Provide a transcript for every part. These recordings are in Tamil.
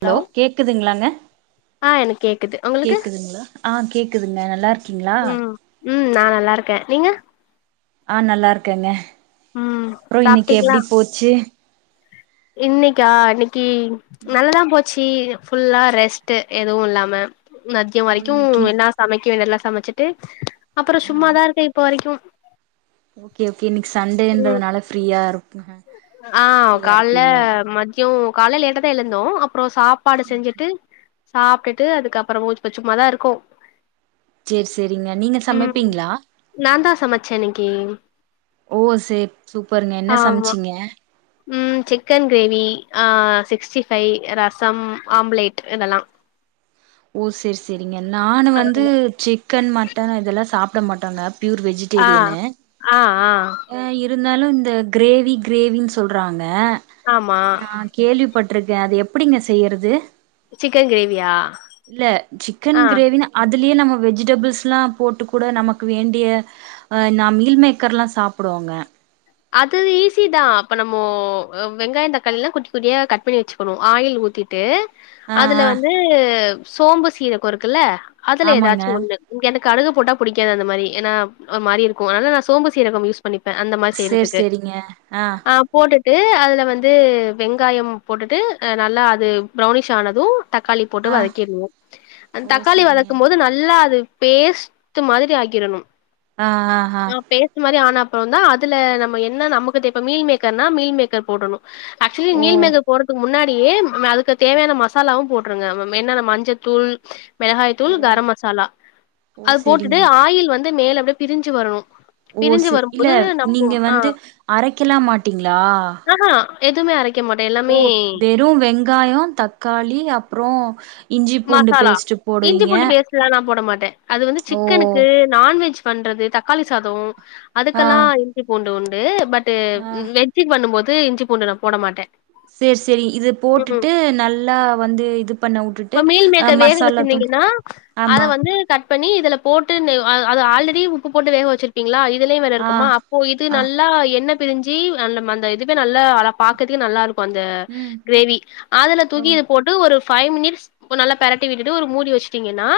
ஹலோ கேக்குதுங்களாங்க ஆ எனக்கு கேக்குது உங்களுக்கு கேட்குதுங்களா ஆ கேட்குதுங்க நல்லா இருக்கீங்க்ளா ம் ம் நான் நல்லா இருக்கே நீங்க ஆ நல்லா இருக்கேங்க ம் அப்புறோ இன்னிக்கு எப்டி போச்சு இன்னிக்கா இன்னிக்கு நல்லதா போச்சு ஃபுல்லா ரெஸ்ட்டு எதுவு இல்லாம மதிய ஓ வரைக்கு இன்னைக்கு என்னா சமைக்குவே தெர்ல சமைச்சிட்டு அப்பறோ ஆ சும்மாதா இருக்கே இப்போ வரைக்கு ஓகே ஓகே இன்னைக்கு ம் சண்டேன்றதுனால ஃப்ரீயா இருக்கு ஆ காலைல மத்யோ காலைல லேட்டதா எழுந்தோ அப்றோ சாப் சாப்பாடு ஓகே செஞ்சிட்டு சாப்டுட்டு அதுக்கு அப்பறோ இப்ப சும்மாதா இருக்கோ சேரி சேரிங்க நீங்க சமைப்பீங்களா நாந்தா சமைச்சே இன்னிக்கு ஓ சேரி சூப்பருங்க என்ன ஆமா சமைச்சிங்க ம் சிக்கன் கிரேவி ஆ சிக்ஸ்டி ஃபைவ் ரசம் ஆம்ப்லேட் இதெல்லா ஓ சேரி சேரிங்க நானு வந்து சிக்கன் மட்டன் இதெல்லா சாப்ட மாட்டங்க ப்யூர் வெஜ்ஜு ஆ ஆ ஆ ம் இருந்தாலு இந்த கிரேவி கிரேவினு சொல்றாங்க ஆமா நா கேள்விப்பட்ருக்கே அது எப்டிங்க செய்யிறது சிக்கன் கிரேவியா இல்ல சிக்கன் ஆ கிரேவினா அதுலயே நம்ம வெஜிடபிள்ஸ்லா போட்டு கூட நமக்கு வேண்டிய ஆ நா மீல் மேக்கர்லா சாப்டுவோங்க அது ஈஸிதா இப்போ நம்மோ வெங்காயோ தக்காளில்லா குட்டி குட்டியா கட் பண்ணி வச்சு குனு ஆயில் ஊத்திட்டு ஆ அதுல ஆ வந்து சோம்பு சீரகோ இருக்குல்ல அதுல ஆமாங்க ஏதாச்சு ஒன்னு இங்க அந்த கடுகு போட்டா புடிக்காது அந்த மாரி ஏனா ஒரு மாரி இருக்கு அனால நா சோம்பு சீரகோ யூஸ் பண்ணிப்ப அந்த மாரி செய்ற சேரி சேரிங்க ஆ போட்டுட்டு அதுல வந்து வெங்காயம் போட்டுட்டு அ நல்லா அது ப்ரௌனிஷ் ஆனது தக்காளி போட்டு ஆ வதக்கிட்னு அந்த ஓ தக்காளி சேரிங்க வதக்கும் போது நல்லா அது பேஸ்ட்டு மாதிரி ஆக்கிறணு ஆ ஆ ஹா பேஸ்டு மாரி ஆன அப்றோந்தா அதுல நம்ம என்ன நமக்கு தே இப்ப மீல் மேக்கர்னா மீல் மேக்கர் போடணு ஆக்சுலி ஓ மீல்மேக்க போட்றதுக்கு முன்னாடியே அதுக்கு தேவயான மசாலாவு போட்ருங்க ம் என்னன்ன மஞ்சத்தூள் மெளகாய் ஓ தூள் கரம் மசாலா ஓ அது சேரிங்க போட்டுட்டு ஆயில் வந்து மேல அப்டிய பிரிஞ்சு வரணு ஓ பிரிஞ்சு சே இல்ல வரும்போது நம்போ நீங்க ஆ வந்து அரைக்கலா மாட்டீங்களா ஆ ஹா எதுமே அரைக் ஓ வெறு வெங்காயோ தக்காளி அப்றோ இஞ்சி பூண்டு மசாலா பேஸ்ட்டு இஞ்சி போடுவீங்க பூண்டு பேஸ்ட்ல்லா நா போட மாட்ட அது வந்து ஓ சிக்கனுக்கு நான்வெஜ் பண்றது தக்காளி சாதோ ஆ அதுக்கெல்லா இஞ்சி பூண்டு உண்டு பட் ட்டு ஆ வெஜ்ஜு பண்ணு போது இஞ்சி பூண்டு நா போட மாட்டே செரி செரி இது போட்டுட்டு நல்லா வந்து இது பண்ண உட்டு இப்ப மீல் மேக்கர் வேக வெச்சிருந்தீங்ன்னா அத ஆமா வந்து கட் பண்ணி இதுல போட்டுனு அ அத ஆல்ரெடி உப்பு போட்டு வேக வச்சு பீங்ளா இதுலயு வேற ஆ இருக்குமா அப்போ இது ஆ நல்லா எண்ண பிரிஞ்சி அந்த மந்த இதுவே நல்லா அல பாக்கதுக்கு நல்லாருக்கு அந்த ம் க்ரேவி அதுல ஓ தூக்கி இது போட்டு ஒரு ஃபைவ் மினிட்ஸ் இப்ப நல்லா பெரட்டி விட்டுட்டு ஒரு மூடி வெச்சுட்டீங்கன்னா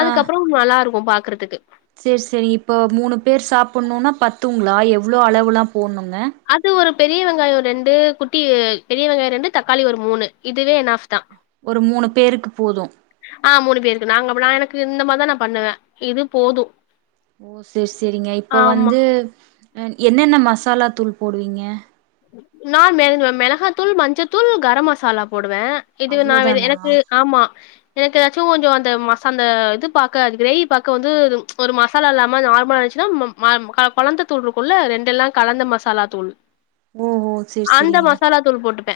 அதுக்கப்றோ நல்லா இருக்கு பாக்கறதுக்கு செரி செரி இப்போ மூணு பேர் சாப்புட்ணுன்னா பத்துங்ளா எவ்ளோ அளவுலா போட்ணுங்க அது ஒரு பெரிய வெங்காயோ ரெண்டு குட்டி பெரிய வெங்காயோ ரெண்டு தக்காளி ஒரு மூணு இதுவே எனாஃப் தா ஒரு மூணு பேருக்கு போது ஆ மூணு பேருக்கு நாங்க அப்னா நா எனக்கு இந்த மார்தா நா பண்ணுவே இது போது ஓ செர் செரிங்க இப்ப வந்து என்னென்ன மசாலா தூள் போடுவீங்க நா மெள மெளகாத்தூள் மஞ்சத்தூள் கரம் மசாலா போடுவே இது நா வெ அவ்ளோதானா எனக்கு ஆமா எனக்கு அச்சும் கொஞ்சோ அந்த மசாந்த அந்த இது பாக்க அது கிரேவி பாக்க வந்து ஒரு மசாலா இல்லாம நார்மலா இருந்சின்னா மம் ஆம்மா க கொழந்த தூள் இருக்குல்ல ரெண்டல்லா கலந்த மசாலா தூள் ஓ ஓ சேரி அந்த சேரிங்க மசாலா தூள் போட்டுட்ட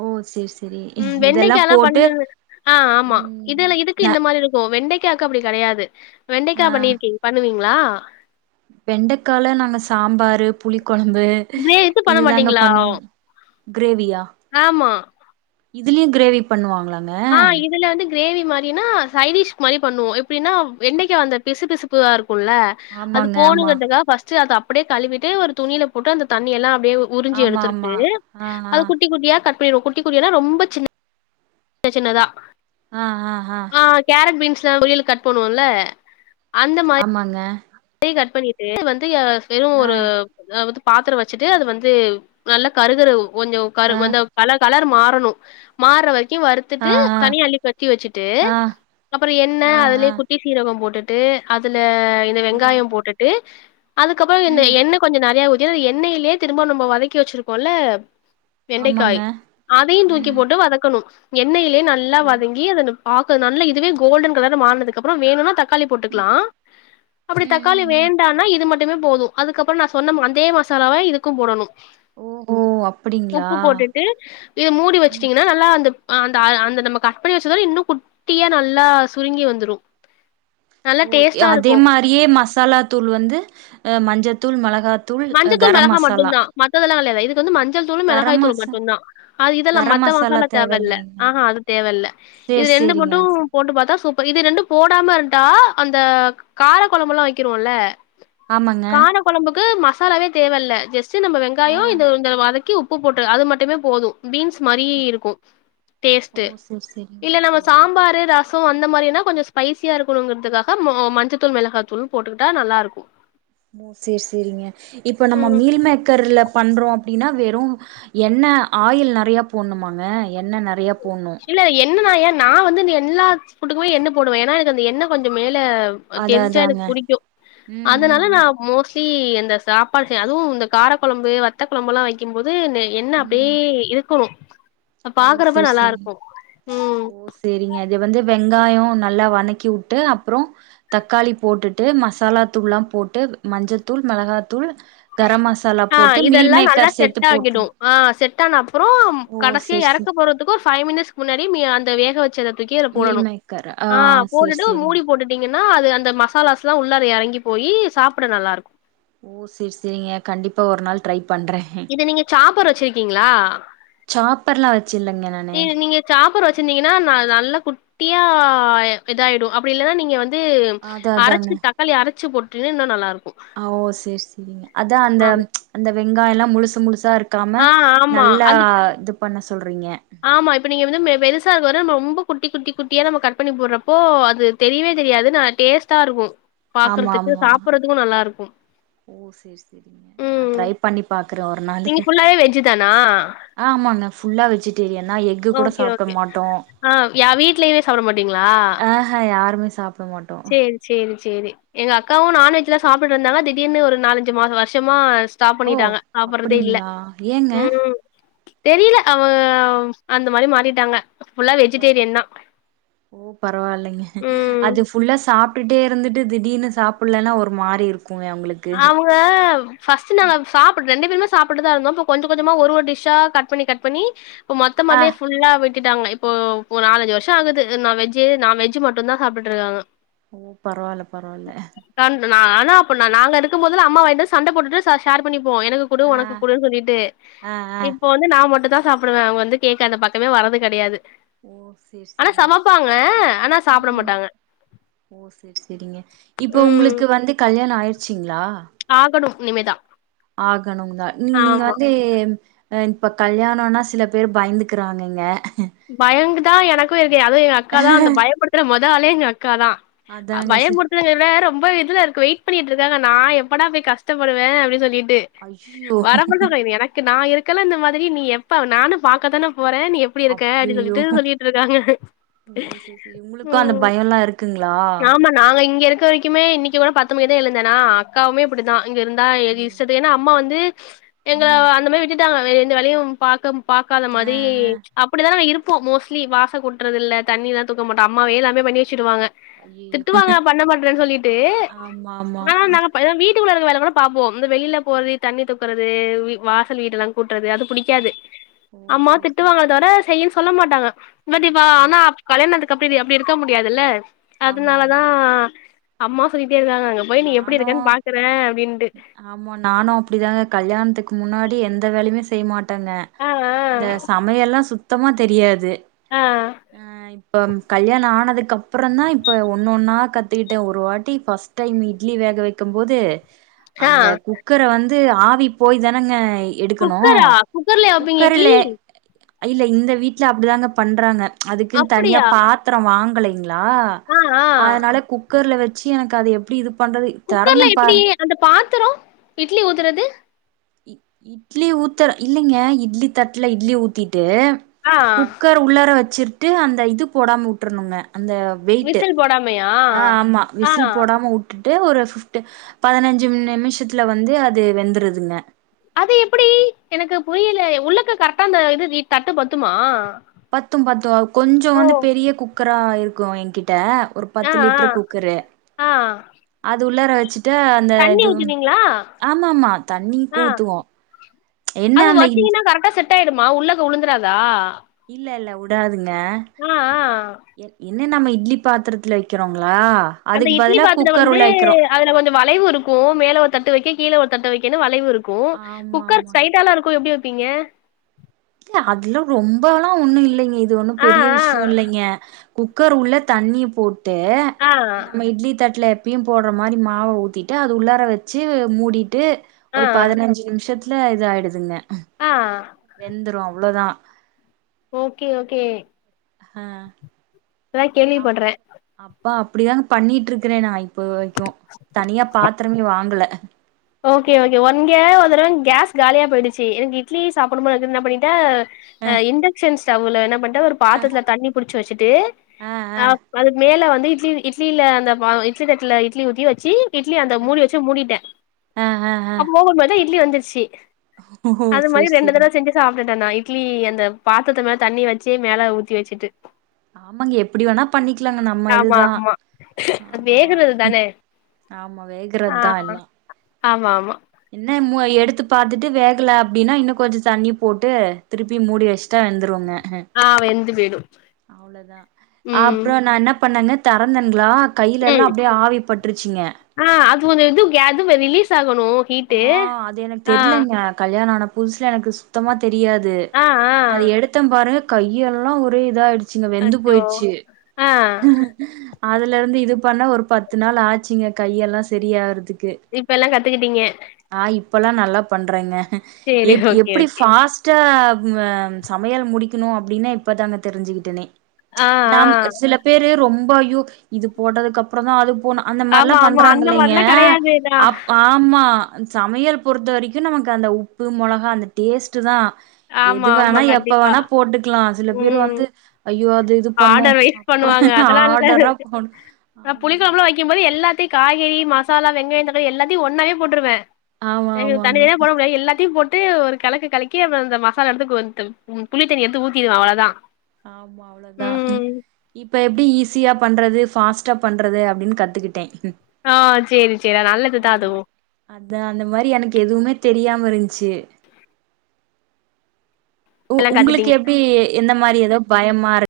ஓ சேரி சேரி ம் இதெல்லா வெண்டக்கால்லா போட்டு பண்ண ஆ ஆமா ம் இதுல இது க்கு ந இந்த மாரி இருக்கு வெண்டக்காக்கு அப்டி கெடையாது வெண்டக்கா ஆ பண்ணிருக்கீங் பண்ணுவீங்ளா வெண்டக்கால நாங்க சாம்பாரு புளி கொழம்பு கிரே இது பண்ண இதுதாங்க மாட்டீங்களா? பண்ணுவோ க்ரேவியா ஆமா. இதுலயு க்ரேவி பண்ணுவாங்ளாங்க ஆ இதுல வந்து க்ரேவி மாரினா சைடிஷ் மாரி பண்ணுவோ எப்டினா வெண்டக்கா அந்த பிசுபிசுப்புவா இருக்குல்ல அது ஆமாங்க ஆமா போணுங்கறதுக்காக பர்ஸ்ட் அத அப்டியே கழுவிட்டு ஒரு துணில போட்டு அந்த தண்ணியெல்லா அப்டியே உறிஞ்சு ஆமா எடுத்துற்ட்டு ஆமா அது குட்டி குட்டியா கட் பண்ணிறுவோ குட்டி குட்டியானா ரொம்ப சின்ன சின்ன சின்னதா ஆ ஆ ஹா ஆ கேரட் பீன்ஸ்லா பொறியல்க்கு கட் பண்வோல அந்த ஆ ஆமாங்க யி கட் பண்ணிட்டு வந்து வெறு ஆ ஒரு அதாவது பாத்ரோ வச்சுட்டு அது வந்து நல்லா கருகரு கொஞ்சோ கரு ஆ அந்த பல கலர் மாறணு மாற வரைக்கு வறுத் ஆ துட்டு ஆ தனியள்ளி கொத்தி வச்சுட்டு ஆ அப்புறோ எண்ண ஆ அதுலே குத் டி ஆ சீரகம் போட்டுட்டு அதுல இந்த ஆ வெங்காயோ போட்டுட்டு அதுக்கப்றோ இந்த ம் எண்ண கொஞ்சோ நெறையா ஊத்தி அந்த எண்ணையிலே திரும்போ நம்மோ வதக்கி வச்சிருக்கோல்ல வெண்டைக்காய் ஆமாங்க அதையு தூக்கி ம் போட்டு வதக்கணு எண்ணெயிலயே நல்லா ஓ வதங்கி அதனு ஆக்குது நல்லா இதுவே கோல்டன் கலர்ல மாறனதுக்கு அப்றோ வேணுனா தக்காளி ம் போட்டுக்லா அப்டி ம் தக்காளி ம் ம் வேண்டானா இது மட்டுமே போது அதுக்கப்றோ நா சொன்ன அந்தே மசாலாவ இதுக்கும் போடணு ஓ அப்டிங்களா உப்பு போட்டுட்டு இது மூடி வச்ட்டீங்கன்னா லா அந்த அந்த அந்த நம்ம கட் பன்னி வச்சதவிட இன்னு குட்டியா நல்லா சுருங்கி வந்துரு நல்லா ஓ எ டேஸ்ட்டா அதே இருக்கு மாரியே மசாலா தூள் வந்து அ மஞ்சத்தூள் மெளகாத் தூள் கரம் மசாலா மித்ததெல்லா இல்ல இதுக்கு வந்து மஞ்சள் தூளு கரம் மெளகாய்த் தூளு மசா மட்டுந்தா அது இதெல்லா மத்த மசாலா தேவை இல்ல ஆஹா அது தேவ இல்ல செர் செரி மட்டு போட்டு பாத்தா சூப்பர் இது ரெண்டு போடாம் இருண்டா அந்த கார குழம்புல்லா வைக்கிறோல்ல ஆமாங்க மீன் கொழம்புக்கு மசாலாவே தேவையில்ல ஜஸ்ட் நம்ம ஆ வெங்காயோ இந்த இந்த வதக்கி உப் உப்பு போட்டு அது மட்டுமே போது பீன்ஸ் மாரி இருக்கு டேஸ்ட்டு ஓ சேரி சேரிங்க இல்ல நம்ம சேரிங்க சாம்பரு ரஸ் ஸோ அந்த மாரினா கொஞ்சோ ஸ்பைஸியா இருக்கனுங்கிறதுக்காக மொ மஞ்சத்தூள் மெளகாத்தூள் போட்டுக்கிட்டா நல்லா இருக்கு ஓ சரி சரிங்க இப்ப நம்ம ம் மீல் மேக்கர்ல பண்றோ அப்டின்னா வெறு எண்ண ஆயில் நெறையா போட்ணுமாங்க எண்ண நெறயா போட்ணு இல்ல என்ன நா ஏயா நா வந்து எல்லா ஃபுட்டுக்குமே எண்ண போடுவே ஏனா எனக்கு அந்த எண்ண கொஞ்சோ மேல அ அத தெரிஞ்சா எனக்கு அதாங்க பிடிக்கு ம் அதனால ம் நா மோஸ்ட் தி இந்த சாப்பாடு செய் அதுவு இந்த கார கொழம்பு வத்த கொழம்புலா வைக்கும்போது நெ எண்ண ம் அப்டியே ம் இருக்கணு பாக்றப்ப நல்லா இருக் செரிங்க இது வந்து வெங்காயோ நல்லா வணக்கி வுட்டு அப்றோ தக்காளி போட்டுட்டு மசாலாத்தூள்லா போட்டு மஞ்சத்தூள் மெளகாத்தூள் கரம் மசாலா ஆ போட்டு மீல் இதெல்லா நல்லா மேக்கர் சேத்து செட் ஆகிடு போட்ருனு ஆ செட் ஆன அப்புறோம் ஓ கடைசி சேரி சேரி எறக்கப் போறதுக்கு ஒரு ஃபைவ் மினிட்ஸ்கு முன்னாடி மீ அந்த வேக வச்சத தூக்கி அதுல மீல் போடணு மேக்கர் ஆ சேரி போட்டுட்டு சேரிங்க மூடி போட்டுட் டிங்கன்னா அது அந்த மசாலாஸ்லா உள்ளார எறங்கி போயி சாப்ட நல்லா இருக் செரி செரிங்க கண்டிப்பா ஒரு நாள் ட்ரை பண்றே இத நீங்க சாப்பர் வச்ருக்கீங்ளா சாப்பர்லா வச்சில்லங்க நானு நீ நீங்க சாப்பர் வச்சிருந்தீங்கன்னா ந நல்லா குட்டியா இதாயிடு அப்டி இல்லனா நீங்க வந் வந்து அதா அதாங்க அரச்சு தக்காளி அரச்சு போட்டீன்னா இன்னு நல்லா இருக்கு ஆ வோ செரி செரிங்க அதா அந்த ஆமா அந்த வெங்காயோல்லா முழுசு முழுசா இருக் காம ஆ ஆமா நல்லா அந்த இது பண்ண சொல்றீங்க ஆமா இப்ப நீங்க வந்து மெ பெருசாக வர ரொம்ப குட்டி குட்டி குட்டியா நம்ம கட் பண்ணி போட்றப்போ அது தெரியவே தெரியாது நா டேஸ்ட்டா இருக்கு ஆமா பாக்குறதுக்கு ஆமா சாப்பறதுக்கு நல்லா இருக்கும் ஓ சேரி சேரிங்க நா ம் ட்ரை பண்ணி பாக்கறே ஒரு நா நீங்க ஃபுல்லாவே வெஜ்ஜு தானா ஆமாங் நா ஃபுல்லா வெஜிடேரியன் தான் எக் ஓகே ஓகே ஆ யா வீட்லயுமே சாப்பிட மாட்டீங்களா ஹ யாருமே சாப்பிட மாட்டோ சேரி சேரி சேரி எங்க அக்காவு நான்வெஜ்லா சாப்பிட்ருந்தாங்கா திடீர்னு ஒரு நாலஞ்சு மாஸ் வர்ஷமா ஓ ஸ்ட்டாப்பண்ணிட்டாங்க சாப்பறதே இல்ல அப்டிங்களா ஏங்க ம் தெரியல அவ அந்த மாரி மாறிட்டாங்க ஃபுல்லா வெஜிடேரியன் தா. [inaudible] ஓ பரவாயில்லைங்க ம் அது ஃபுல்லா சாப்ட்டுட்டே இருந்துட்டு திடீர்னு சாப்பலன்னா ஒரு மாரி இருக்குமே அவுங்களுக்கு அவுங்க ஃபஸ்ட்டு நாங்க சாப்ட்டு ரெண்டு பேருமே சாப்பட்டுதா இருந்தோ கொஞ்ச கொஞ்சமா ஒரு ஒரு டிஷ்ஷா கட் பண்ணி கட் பண்ணி இப்ப ஆ மொத்தமாவவே ஃபுல்லா விட்டுடாங்க இப்போ போ நாலாஞ்சு வர்ஷோ ஆகுது நா வெஜ்ஜே நா வெஜ்ஜு மட்டுந் தா சாப்டுட்ருக்காங்க ஓ பரவால்ல பரவால்ல [unintelligible] நா ஆனா அப்ப நா நாங்க எடுக்கும்போதுலா அம்மா வந்து சண்ட போட்டுட்டு ச ஷேர் பண்ணிப்போ எனக்கு குடு ஆ உனக்கு குடுன் சொல்லிட்டு ஆ ஆ இப்ப வந்து நா மட்டு தா சாப்டுவே அவுங்க வந்து கேக்க அந்த பக்கமே வராது கெடையாது ஓ சேர் ஆனா சமப்பாங்க ஆனா சாப்ட ம் மாட்டாங்க ஓ சேர் செரிங்க இப்ப ம் உங்களுக்கு வந்து கல்யாணோ ஆயி ச்சிங்ளா ஆகணு இனிமே தா ஆகணும் தா நீ நீங்க வந்து அ இப்போ கல்யாணோனா சில பேர் பயந்துக்கிறாங்கங்க பயங்கு தா எனக்கு இருக்கு அது எங்க அக்கா தா அந்த பயப்படுத்துற மொத ஆளே எங்க அக்கா தா அதாங்க சி பயமுடுத் தில ரொம்ப இதில இருக்கு வெயிட் பண்ணிட்ருக்காங்க நா எப்படா போய் கஷ்டப்படுவே அப்டி சொல்லிட்டு ஐயோ வர மாட்டக்கா இனி எனக்கு நா இருக்கல இந்த மாதிரி நீ எப்ப நானு பாக்கதான போறே நீ எப் க அப்டி அப்டியோ சொல்லிட்டு சொல்லிட்ருக்காங்க ம் க்குங்ளா ஆமா நாங்க இங்க இருக்க வரைக்குமே இன்னைக்கு கூட பத்து மணிக்குதா எழுந்தேனா அக்காவுமே இப்டிதா அங்கிருந்தா எது ம் இஷ்டத்து ஏனா அம்மா வந்து எங்கள ம் அந்த மாரி விட்டுட்டாங்க எந்த வேலயு பாக்க பாக்காத ஆ மாத்ரி ஆ அப்படிதா நம்ம இருப்போ மோஸ்ட்லி வாச கூட்றதில்ல தண்ணில்லா தூக்க மாட்டோ அம்மாவே எல்லாமே பண்ணி வெச்சுடுவாங்க ஐயயோ திட்டுவாங்க பண்ண மாட்டுறே சொல்லிட்டு ஆமா ஆமா ஆனா நாங்க ப வீட்டுக்குள்ள இருக்க வேல கூட பாப்போ இந்த வெளில போறது தண்ணி தூக்குறது வீ வாசல் வீடுல்லா கூட்றது அது புடிக்காது ஓ அம்மா செரி செரி திட்டுவாங்க தவர செய்யின்னு சொல்ல மாட்டாங்க [unintelligible] ஓ ஆனா கல்யாணத்து கப்பிடி அப்டி இருக்க முடியாதுல்ல ஆமா அதனால தா ஆமாங்க அம்மா சொல்லிட்டே இருக்காங்கங்க போய் நீ எப்டி நானு இருக்கன்னு பாக்குறே அப்டின்ட்டு ஆமா நானு அப்டிதாங்க கல்யாணத்துக்கு முன்னாடி எந்த வேலையுமே செய்ய மாட்டங்க ஆ இந்த ஆ சமையல்லா சுத்தமா தெரியாது ஆ அ இப்பம் கல்யாண ஆனதுக்கப் பறந்தா இப்போ ஒன்னொன்னா கத்துக்கிட்ட ஒரு வாட்டி ஃபஸ்ட் டைம் இட்லி வேக வெக்கம்போது ஆ அந்த குக் கர வந்து ஆவி போய் தானங்க எடுக்கணு குக்கரா குக்கர்லயா வப்பீங்க இட்லி குக்கருலே இல்ல இந்த வீட்ல அப்டிதாங்க பண்றாங்க அதுக்குன் தனியா அப்டியா பாத்தரோ வாங்கலைங்ளா ஆ ஆ அதனால குக்கர்ல வச்சி எனக் அது எப்டி இது பண்றது குக்கர்ல தெறந்த எப்டி பாரு அந்த பாத்தரோ இட்லி ஊத்தறது இ இட்லி ஊத்தற இல்லீங்க இட்லி தட்டுல இட்லி ஊத்தீட்டு ஆ குக்கர் உள்ளாற வச்சிட்டு அந்த இது போடாம உட்ரணுங்க அந்த வெயிட்டு விசில் போடாம ஆ ஆமா விசில் போடாம உட் டுட்டு ஒரு ஃபிஃப்ட்டு பதனஞ்சு நிமிஷத்துல வந்து அது வெந்துருதுங்க அது எப்பிடி எனக்கு புரியில உள்ளக்கு கரெக்ட்டா அந்த இது ரி தட்டு பத்துமா பத்தும் பத்தும் அ கொஞ்சோ ஓ வந்து பெரிய குக்கரா இருக்கு எங்கிட்ட ஒரு ஆ பத்து ஆ லிட்ரு குக்கரு ஆ அது உள்ளாற வச்சிட்டு அந்த தண்ணி இது ஊத்துவீங்களா ஆமா ஆமா தண்ணீ ஆ ஊத்துவோ என்ன அது அந்த இட் வச்சீங்கன்னா கரெக்ட்டா செட்டாய்டுமா உள்ளக்க உழுந்துராதா இல்ல இல்ல உடாதுங்க ஆ ஆ எ என்ன நம்ம இட்லி பாத்தரத்துல வெக்கறோங்ளா அந்த இட்லி பாத்தரோ வந்து அதுல கொஞ்ச வளைவுருக்கு மேல ஒரு தட்டு வைக்க கீழ ஒரு தட்டு வைக்கன்னு வளைவுருக் கு ஆமா குக்கர் ஆமாங்க ஸ்டைட்டால்ல இருக்கு எப்டி வெப்பீங்க இல்ல அதுல ரொம்போல்லா ஒன்னு இல்லைங்க இது ஒன்னு ஆ பெரிய ஆ விஷ்யோ இல்லைங்க குக்கர் உள்ள தண்ணி போட்டு ஆ நம்ம இட்லி தட்ல எப்பையு போட்ற மாரி மாவ ஊத்தீட்டு அது உள்ளார வச்சி மூடிட்டு ஆ ஒரு பதனஞ்சு நிம்ஷத் துல அது ஆய்டுதுங்க ஆ வெந்துரு அவ்ளோதா ஓகே ஓகே அ இப்ப தா கேள்விப்பட்றே அப்பா அப்பிடிதாங்க பண்ணிட்ருக்கறே நா இப்ப வரைக்கு தனியா பாத்தரமே வாங்கல ஓகே ஓகே ஒ இங்க ஒரு தடவ கேஸ் காலியா போய்டுச்சி எனக்கு இட்லி சாப்பட்ணு போலருக்குன் என்னா பண்ணிட்டே ஆ அ இண்டக்ஷன் ஸ்டவ்வுல என்ன பண் ட்டே ஒரே ஒரு ஆ பாத்தர்த்துல தண்ணி புடிச்சி வச்சிட்டு ஆ ஆ அப் அதுக் மேல வந்து இட்லி இட்லில அந்த பா இட்லி தட்டுல இட்லி ஊத்தி வச்சி இட்லி அந்த மூடி வச்சி மூடிட்டே ஆ ஆ அ பொக வரும்போது இட்லி வெந்துருச்சி ஓஹோ அது மாரி சேரி ரெண்டு சேரி தடவ் செஞ்சி சாப்ட்டுட்டே நா இட்லி அந்த பாத்தர்த்து மேல தண்ணி வச்சி மேல ஊத்தி வச்சிட்டு ஆமாங்க எப்டி வேணா பண்ணிக்கலாங்க நம்ம ஆமா இதுதா ஆமா ஆமா வேகுறது தானே ஆமா வேகறத் தா எல்லா ஆமாமா என்ன மு எடுத்து பாத்துட்டு வேகல அப்டின்னா இன்னு கொஞ்ச தண்ணி போட்டு திருப்பி மூடி வஸ் ட்டா வெந்துருங்க ஆ வெந்து போயிடு அவ்ளதா ம் அப்றோ நா என்னா பண்ணங்க தெறந்தன்களா கைலெல்லா ம் அப்டியே ஆவி பட்ருச்சிங்க ஆ அது ஒரு இது க அது ரிலீஸ் ஆகணு ஹீட்டு ஆ அது எனக் ஆ தெர்லங்க கல்யாண ஆன புதுசுல எனக்கு சுத்தமா தெரியாது ஆ ஆ அது எடுத்த பாருங்க கையெல்லா ஒரே இதாயிடு ச்சிங்க வெந்து அச்சோ போய்ட்ச்சு ஆ அதுல இருந்து இது பண்ண ஒரு பத்து நாள் ஆச்சிங்க கையெல்லா செரியாறதுக்கு இப்ப எல்லா கத்துக்கிட்டீங்க ஆ இப்பல்லா நல்லா பண்றங்க சேரி எப் ஓகே எப்டி ஓகே ஃபாஸ் ட்டா சமையல் முடிக்கணு அப்டின்னா இப்பதாங்க தெரிஞ்சுக்கிட்டனே ஆ ஆ நம் சில பேரு ரொம்ப ஐயோ இது போட்டதுக்கப்புற தா அது போனு அந்த மார்லா ஆமா ஆமா பண்றாங் அந்த இல்லைங்க மாரிலா கெடையாதுதா அப் ஆமா சமையல் பொறுத்த வரைக்கு நமக்கு அந்த உப்பு மொளகா அந்த டேஸ்ட்டு தா எது ஆமா ஆமா வேணா எப்ப கண்டிப்பா வேணா போட்டுக்லா சில பேர் ம் வந்து ஐயோ அது இது பண்ணு ஆர்டர் வைஸ் பண்ணுவாங்க ஆமா அதெல்லா வக்கிகும்போது எல்லாத்தி காய்கறி மசாலா வெங்காய தக்காளி எல்லாத்தி ஒன்னாவே போட்டுருவே ஆமா எனக் ஆமாங்க தனியாவே போட புடிக்காது எல்லாத்தியு போட்டு ஒரு கலக்கு கலக்கி அந்த மசாலா எடுத்து புளி தண்ணி எடுத்து ஊத்திடுவே அவ்ளோதா ஆமா அவ்ளோதா ம் இப்ப எப்டி ஈஸியா பண்றது ஃபாஸ்டா பண்றது அப்டின் கத்துக்கிட்டே ஆ செரி செரி நல்லது தா அந்த அதுவு மாரி அதா அந்த மாரி எனக்கு எதுமே தெரியாம இருன்ச்சி உ எல்லா கத்துட்டீங்க உங்களுக்கு எப்டி இந்த மாரி ஏதோ பயமா இரு